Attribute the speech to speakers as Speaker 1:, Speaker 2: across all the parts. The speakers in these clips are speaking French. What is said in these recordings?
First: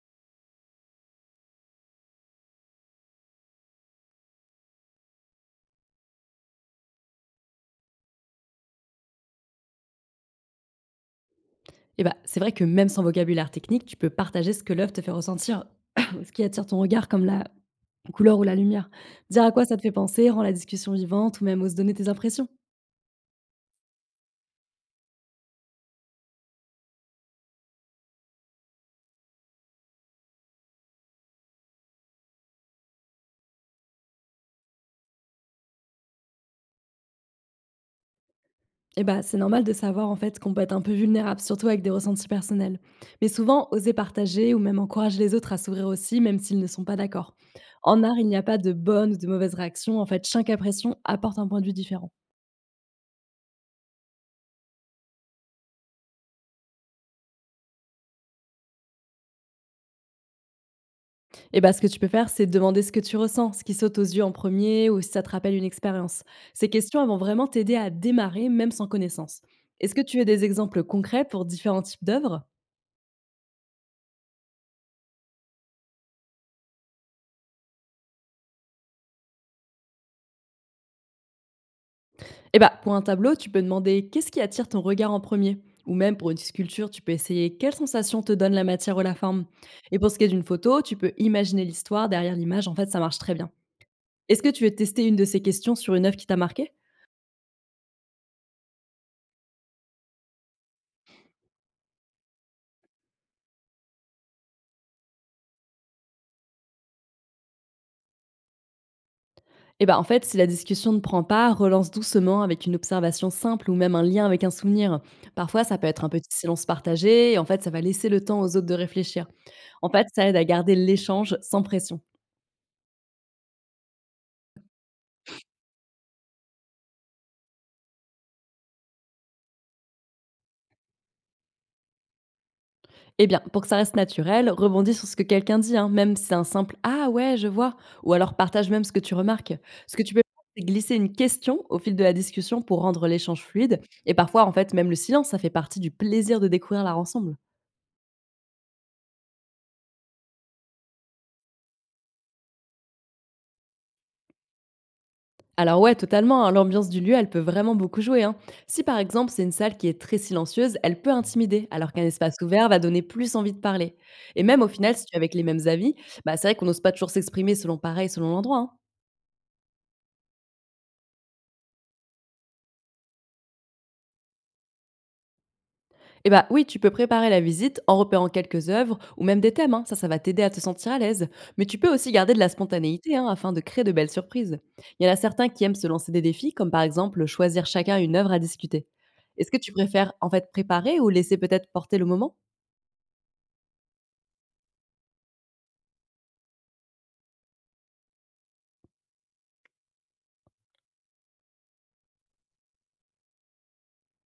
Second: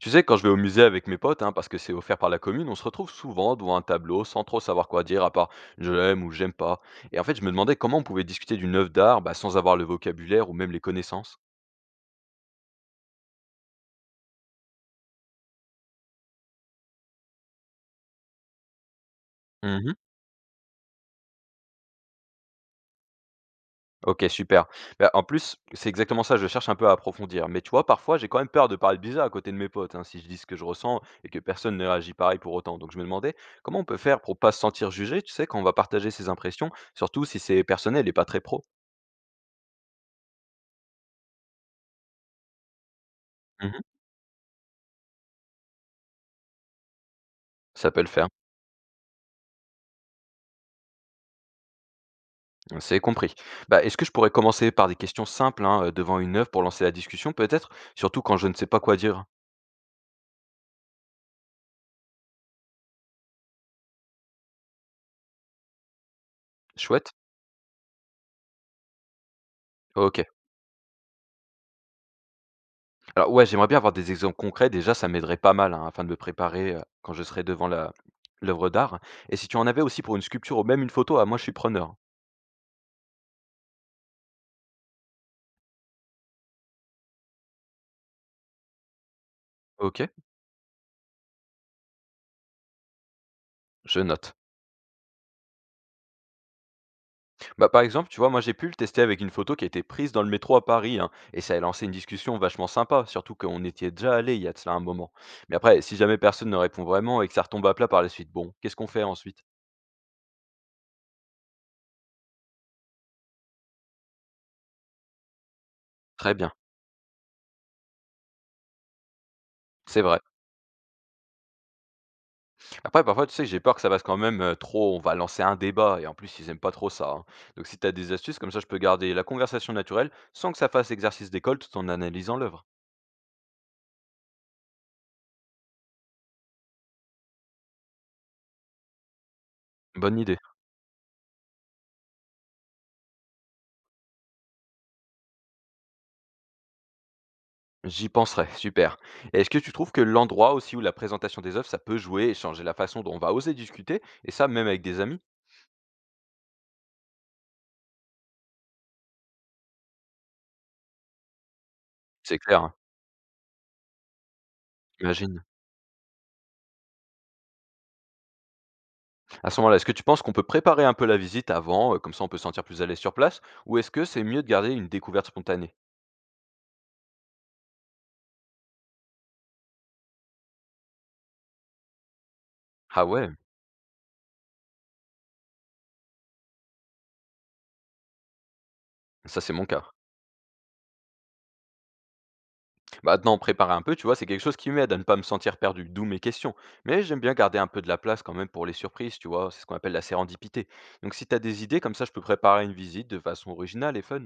Speaker 1: Tu sais, quand je vais au musée avec mes potes, hein, parce que c'est offert par la commune, on se retrouve souvent devant un tableau sans trop savoir quoi dire, à part je l'aime ou j'aime pas. Et en fait, je me demandais comment on pouvait discuter d'une œuvre d'art sans avoir le vocabulaire ou même les connaissances.
Speaker 2: Et bah, c'est vrai que même sans vocabulaire technique, tu peux partager ce que l'œuvre te fait ressentir, ce qui attire ton regard comme la couleur ou la lumière. Dire à quoi ça te fait
Speaker 1: Mhm.
Speaker 2: penser rend la discussion vivante ou même ose donner tes impressions.
Speaker 1: Ok, super. Bah, en plus, c'est exactement ça, je cherche un peu à approfondir. Mais tu vois, parfois, j'ai quand même peur de paraître bizarre à côté de mes potes, hein, si je dis ce que je ressens et que personne ne réagit pareil pour autant. Donc je me demandais comment on peut faire pour pas se sentir jugé, tu sais, quand on va partager ses impressions, surtout si c'est personnel et pas très pro.
Speaker 2: Et bah, c'est normal de savoir en fait qu'on peut être un peu vulnérable, surtout avec des ressentis personnels. Mais souvent,
Speaker 1: Mhm.
Speaker 2: oser partager ou même encourager les autres à s'ouvrir aussi, même s'ils ne sont pas d'accord.
Speaker 1: Ça peut
Speaker 2: En
Speaker 1: le
Speaker 2: art, il
Speaker 1: faire.
Speaker 2: n'y a pas de bonne ou de mauvaise réaction. En fait, chaque impression apporte un point de vue différent.
Speaker 1: C'est compris. Bah, est-ce que je pourrais commencer par des questions simples hein, devant une œuvre pour lancer la discussion, peut-être? Surtout quand je ne sais pas quoi dire.
Speaker 2: Et ben, ce que tu peux faire, c'est demander ce que tu ressens, ce qui saute aux yeux en premier ou si ça te rappelle une expérience. Ces questions elles
Speaker 1: Chouette.
Speaker 2: vont vraiment t'aider à démarrer même sans connaissance. Est-ce que
Speaker 1: Ok.
Speaker 2: tu as des exemples concrets pour différents types d'œuvres?
Speaker 1: Alors ouais, j'aimerais bien avoir des exemples concrets. Déjà, ça m'aiderait pas mal hein, afin de me préparer quand je serai devant la l'œuvre d'art. Et si tu en avais aussi pour une sculpture ou même une photo, ah, moi je suis preneur.
Speaker 2: Et ben, pour un tableau, tu peux demander qu'est-ce qui attire ton regard en premier ou même pour une sculpture, tu peux essayer quelle sensation te donne la matière ou la forme. Et
Speaker 1: Ok,
Speaker 2: pour ce qui est d'une photo, tu peux imaginer l'histoire derrière l'image. En fait, ça marche très bien.
Speaker 1: je note.
Speaker 2: Est-ce que tu veux tester une de ces questions sur une œuvre qui t'a marqué?
Speaker 1: Bah, par exemple, tu vois, moi j'ai pu le tester avec une photo qui a été prise dans le métro à Paris, hein, et ça a lancé une discussion vachement sympa, surtout qu'on était déjà allé il y a de cela un moment. Mais après, si jamais personne ne répond vraiment et que ça retombe à plat par la suite, bon, qu'est-ce qu'on fait ensuite?
Speaker 2: Eh ben, si la discussion ne prend pas, relance doucement avec une observation simple ou même un lien avec un souvenir. Parfois, ça peut être un petit
Speaker 1: Très bien,
Speaker 2: silence partagé et ça va laisser le temps aux autres de réfléchir. En
Speaker 1: c'est
Speaker 2: fait,
Speaker 1: vrai.
Speaker 2: ça aide à garder l'échange sans pression.
Speaker 1: Après, parfois, tu sais, j'ai peur que ça passe quand même trop, on va lancer un débat, et en plus, ils aiment pas trop ça, hein. Donc si t'as des astuces, comme ça, je peux garder la conversation naturelle sans que ça fasse exercice d'école tout en analysant l'œuvre.
Speaker 2: Eh bien, pour que ça reste naturel, rebondis sur ce que quelqu'un dit, hein, même si c'est un simple «Ah ouais, je vois», ou alors partage même ce que tu remarques. Ce que tu
Speaker 1: Bonne
Speaker 2: peux
Speaker 1: idée.
Speaker 2: faire, c'est glisser une question au fil de la discussion pour rendre l'échange fluide. Et parfois, même le silence, ça fait partie du plaisir de découvrir l'art ensemble.
Speaker 1: J'y penserai, super. Et est-ce que tu trouves que l'endroit aussi où la présentation des œuvres, ça peut jouer et changer la façon dont on va oser discuter, et ça même avec des amis?
Speaker 2: Alors ouais, totalement, hein, l'ambiance du lieu, elle peut vraiment beaucoup jouer, hein. Si par exemple c'est une salle qui est très silencieuse, elle peut intimider, alors qu'un espace
Speaker 1: C'est clair,
Speaker 2: ouvert
Speaker 1: hein,
Speaker 2: va donner plus envie de parler. Et même au final, si tu es avec les
Speaker 1: imagine.
Speaker 2: mêmes avis, bah, c'est vrai qu'on n'ose pas toujours s'exprimer selon pareil, selon l'endroit, hein.
Speaker 1: À ce moment-là, est-ce que tu penses qu'on peut préparer un peu la visite avant, comme ça on peut se sentir plus à l'aise sur place, ou est-ce que c'est mieux de garder une découverte spontanée?
Speaker 2: Et bah oui, tu peux préparer la visite en repérant quelques œuvres ou même des thèmes, hein, ça va t'aider à te sentir à l'aise. Mais tu peux aussi garder de la
Speaker 1: Ah
Speaker 2: spontanéité hein,
Speaker 1: ouais,
Speaker 2: afin de créer de belles surprises. Il y en a certains qui aiment se lancer des défis, comme par exemple choisir chacun une œuvre à discuter.
Speaker 1: ça
Speaker 2: Est-ce
Speaker 1: c'est
Speaker 2: que
Speaker 1: mon
Speaker 2: tu
Speaker 1: cas.
Speaker 2: préfères en fait préparer ou laisser peut-être porter le moment?
Speaker 1: Maintenant, préparer un peu, tu vois, c'est quelque chose qui m'aide à ne pas me sentir perdu, d'où mes questions. Mais j'aime bien garder un peu de la place quand même pour les surprises, tu vois, c'est ce qu'on appelle la sérendipité. Donc si t'as des idées, comme ça je peux préparer une visite de façon originale et fun.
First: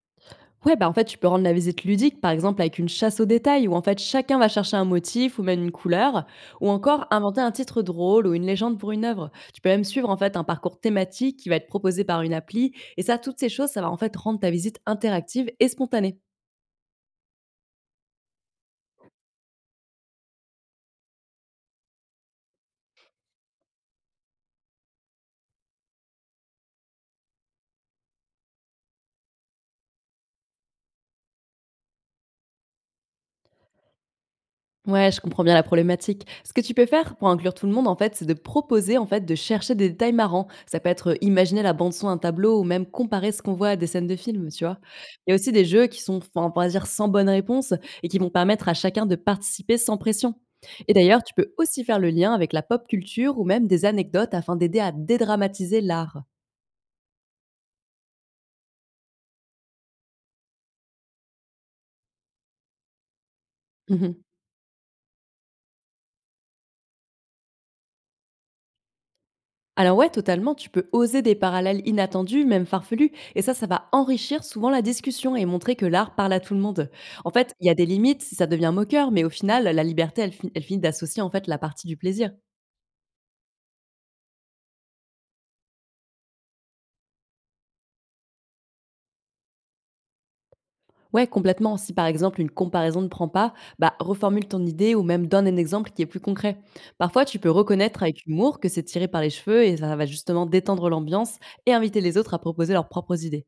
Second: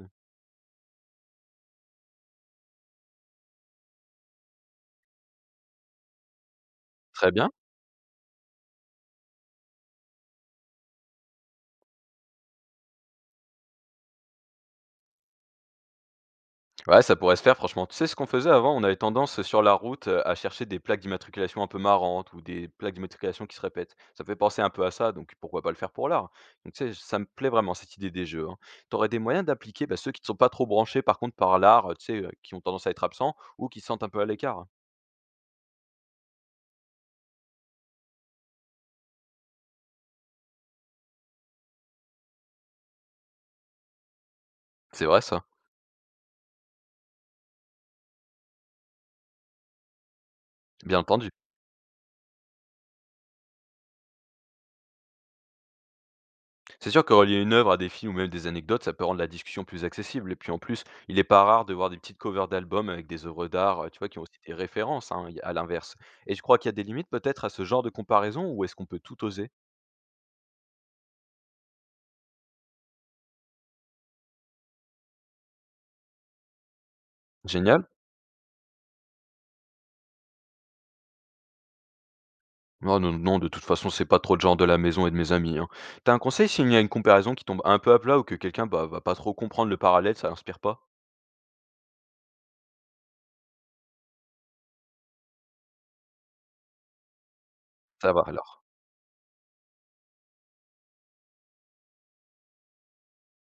Speaker 2: Ouais, bah, tu peux rendre la visite ludique, par exemple avec une chasse aux détails, où en fait chacun va chercher un motif ou même une couleur, ou encore
Speaker 1: Très
Speaker 2: inventer
Speaker 1: bien.
Speaker 2: un titre drôle ou une légende pour une œuvre. Tu peux même suivre en fait un parcours thématique qui va être proposé par une appli, et ça, toutes ces choses, ça va en fait rendre ta visite interactive et spontanée.
Speaker 1: Ouais, ça pourrait se faire franchement. Tu sais ce qu'on faisait avant? On avait tendance, sur la route, à chercher des plaques d'immatriculation un peu marrantes ou des plaques d'immatriculation qui se répètent. Ça me fait penser un peu à ça, donc pourquoi pas le faire pour l'art? Donc tu sais, ça me plaît vraiment cette idée des jeux, hein. Tu aurais des moyens d'appliquer, bah, ceux qui ne sont pas trop branchés par contre par l'art, tu sais, qui ont tendance à être absents ou qui se sentent un peu à l'écart?
Speaker 2: Ouais, je comprends bien la problématique. Ce que tu peux faire pour inclure tout le monde, c'est de proposer, de chercher des détails marrants. Ça peut être imaginer la bande son d'un tableau ou même comparer ce qu'on voit à des scènes de films, tu vois.
Speaker 1: C'est vrai
Speaker 2: Il y a
Speaker 1: ça,
Speaker 2: aussi des jeux qui sont, enfin, on pourrait dire, sans bonne réponse et qui vont permettre à chacun de participer sans pression. Et
Speaker 1: bien
Speaker 2: d'ailleurs,
Speaker 1: entendu.
Speaker 2: tu peux aussi faire le lien avec la pop culture ou même des anecdotes afin d'aider à dédramatiser l'art.
Speaker 1: C'est sûr que relier une œuvre à des films ou même des anecdotes, ça peut rendre la discussion plus accessible. Et puis en plus, il n'est pas rare de voir des petites covers d'albums avec des œuvres d'art, tu vois, qui ont aussi des références hein, à l'inverse. Et je crois qu'il y a des limites peut-être à ce genre de comparaison ou est-ce qu'on peut tout oser?
Speaker 2: Alors ouais, totalement, tu peux oser des parallèles inattendus, même farfelus, et ça va enrichir souvent la discussion et montrer que l'art parle à tout le monde. En fait, il y a des
Speaker 1: Génial.
Speaker 2: limites si ça devient moqueur, mais au final, la liberté, elle, elle finit d'associer en fait la partie du plaisir.
Speaker 1: Non, non, non, de toute façon, c'est pas trop le genre de la maison et de mes amis, hein. T'as un conseil s'il y a une comparaison qui tombe un peu à plat ou que quelqu'un va pas trop comprendre le parallèle, ça l'inspire pas?
Speaker 2: Ouais, complètement. Si par exemple une comparaison ne prend pas, bah reformule ton idée ou même donne un exemple qui est plus concret. Parfois, tu peux reconnaître
Speaker 1: Ça va
Speaker 2: avec humour
Speaker 1: alors.
Speaker 2: que c'est tiré par les cheveux et ça va justement détendre l'ambiance et inviter les autres à proposer leurs propres idées.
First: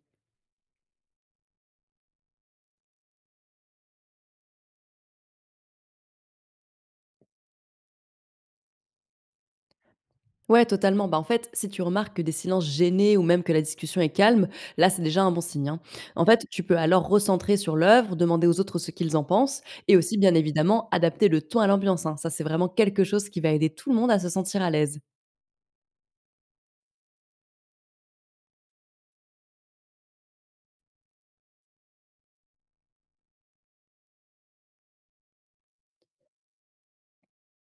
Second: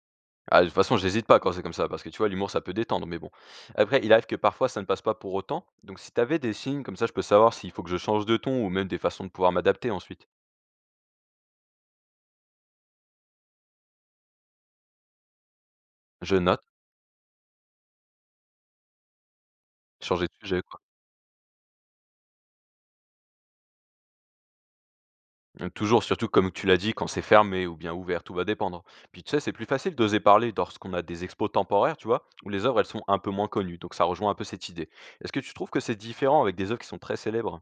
Speaker 1: Ah, de toute façon, j'hésite pas quand c'est comme ça, parce que tu vois, l'humour, ça peut détendre, mais bon. Après, il arrive que parfois, ça ne passe pas pour autant. Donc, si t'avais des signes, comme ça, je peux savoir s'il faut que je change de ton ou même des façons de pouvoir m'adapter ensuite.
Speaker 2: Ouais, totalement. Bah, si tu remarques que des silences gênés ou même que la discussion est calme, là, c'est déjà un bon signe, hein. En
Speaker 1: Je
Speaker 2: fait,
Speaker 1: note,
Speaker 2: tu peux alors recentrer sur l'œuvre, demander aux autres ce qu'ils en pensent et aussi,
Speaker 1: changer de
Speaker 2: bien
Speaker 1: sujet, quoi.
Speaker 2: évidemment, adapter le ton à l'ambiance, hein. Ça, c'est vraiment quelque chose qui va aider tout le monde à se sentir à l'aise.
Speaker 1: Toujours, surtout comme tu l'as dit, quand c'est fermé ou bien ouvert, tout va dépendre. Puis tu sais, c'est plus facile d'oser parler lorsqu'on a des expos temporaires, tu vois, où les œuvres, elles sont un peu moins connues. Donc, ça rejoint un peu cette idée. Est-ce que tu trouves que c'est différent avec des œuvres qui sont très célèbres?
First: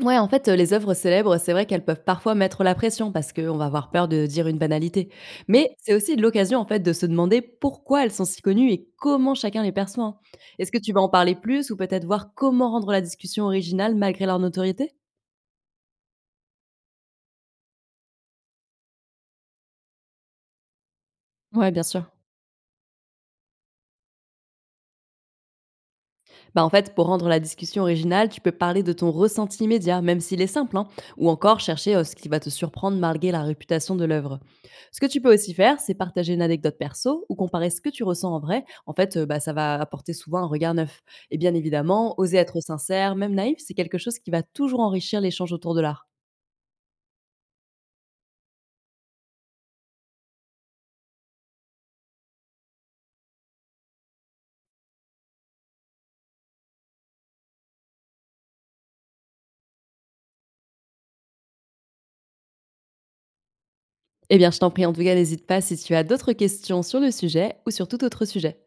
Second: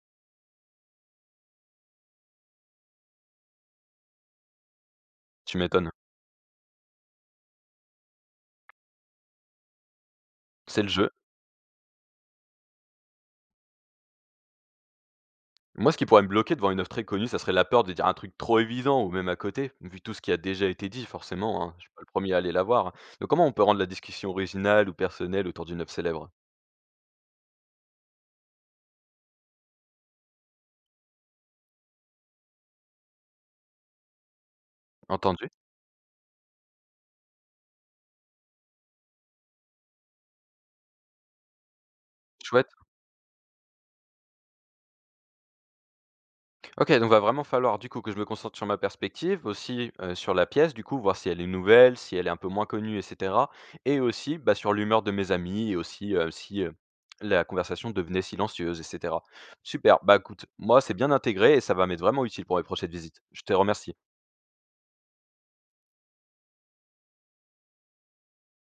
Speaker 2: Ouais, les œuvres célèbres, c'est vrai qu'elles peuvent parfois mettre la pression parce qu'on va avoir peur de dire une banalité.
Speaker 1: Tu
Speaker 2: Mais
Speaker 1: m'étonnes.
Speaker 2: c'est aussi l'occasion, de se demander pourquoi elles sont si connues et comment chacun les perçoit, hein. Est-ce que
Speaker 1: C'est le
Speaker 2: tu vas
Speaker 1: jeu.
Speaker 2: en parler plus ou peut-être voir comment rendre la discussion originale malgré leur notoriété?
Speaker 1: Moi, ce qui pourrait me bloquer devant une offre très connue, ça serait la peur de dire un truc trop évident ou même à côté, vu tout ce qui a déjà été dit, forcément,
Speaker 2: Ouais,
Speaker 1: hein, je
Speaker 2: bien
Speaker 1: suis pas
Speaker 2: sûr.
Speaker 1: le premier à aller la voir. Donc comment on peut rendre la discussion originale ou personnelle autour d'une œuvre célèbre?
Speaker 2: Bah, pour rendre la discussion originale, tu peux parler de ton ressenti immédiat, même s'il est simple, hein, ou encore chercher ce qui va te surprendre malgré la réputation de l'œuvre. Ce que tu peux
Speaker 1: Entendu?
Speaker 2: aussi faire, c'est partager une anecdote perso ou comparer ce que tu ressens en vrai. Ça va apporter souvent un regard neuf. Et bien évidemment, oser être
Speaker 1: Chouette.
Speaker 2: sincère, même naïf, c'est quelque chose qui va toujours enrichir l'échange autour de l'art.
Speaker 1: Ok, donc va vraiment falloir du coup que je me concentre sur ma perspective, aussi sur la pièce, du coup, voir si elle est nouvelle, si elle est un peu moins connue, etc. Et aussi bah, sur l'humeur de mes amis et aussi si la conversation devenait silencieuse, etc. Super, bah écoute, moi c'est bien intégré et ça va m'être vraiment utile pour mes prochaines visites. Je te remercie.
Speaker 2: Eh bien, je t'en prie, en tout cas, n'hésite pas si tu as d'autres questions sur le sujet ou sur tout autre sujet.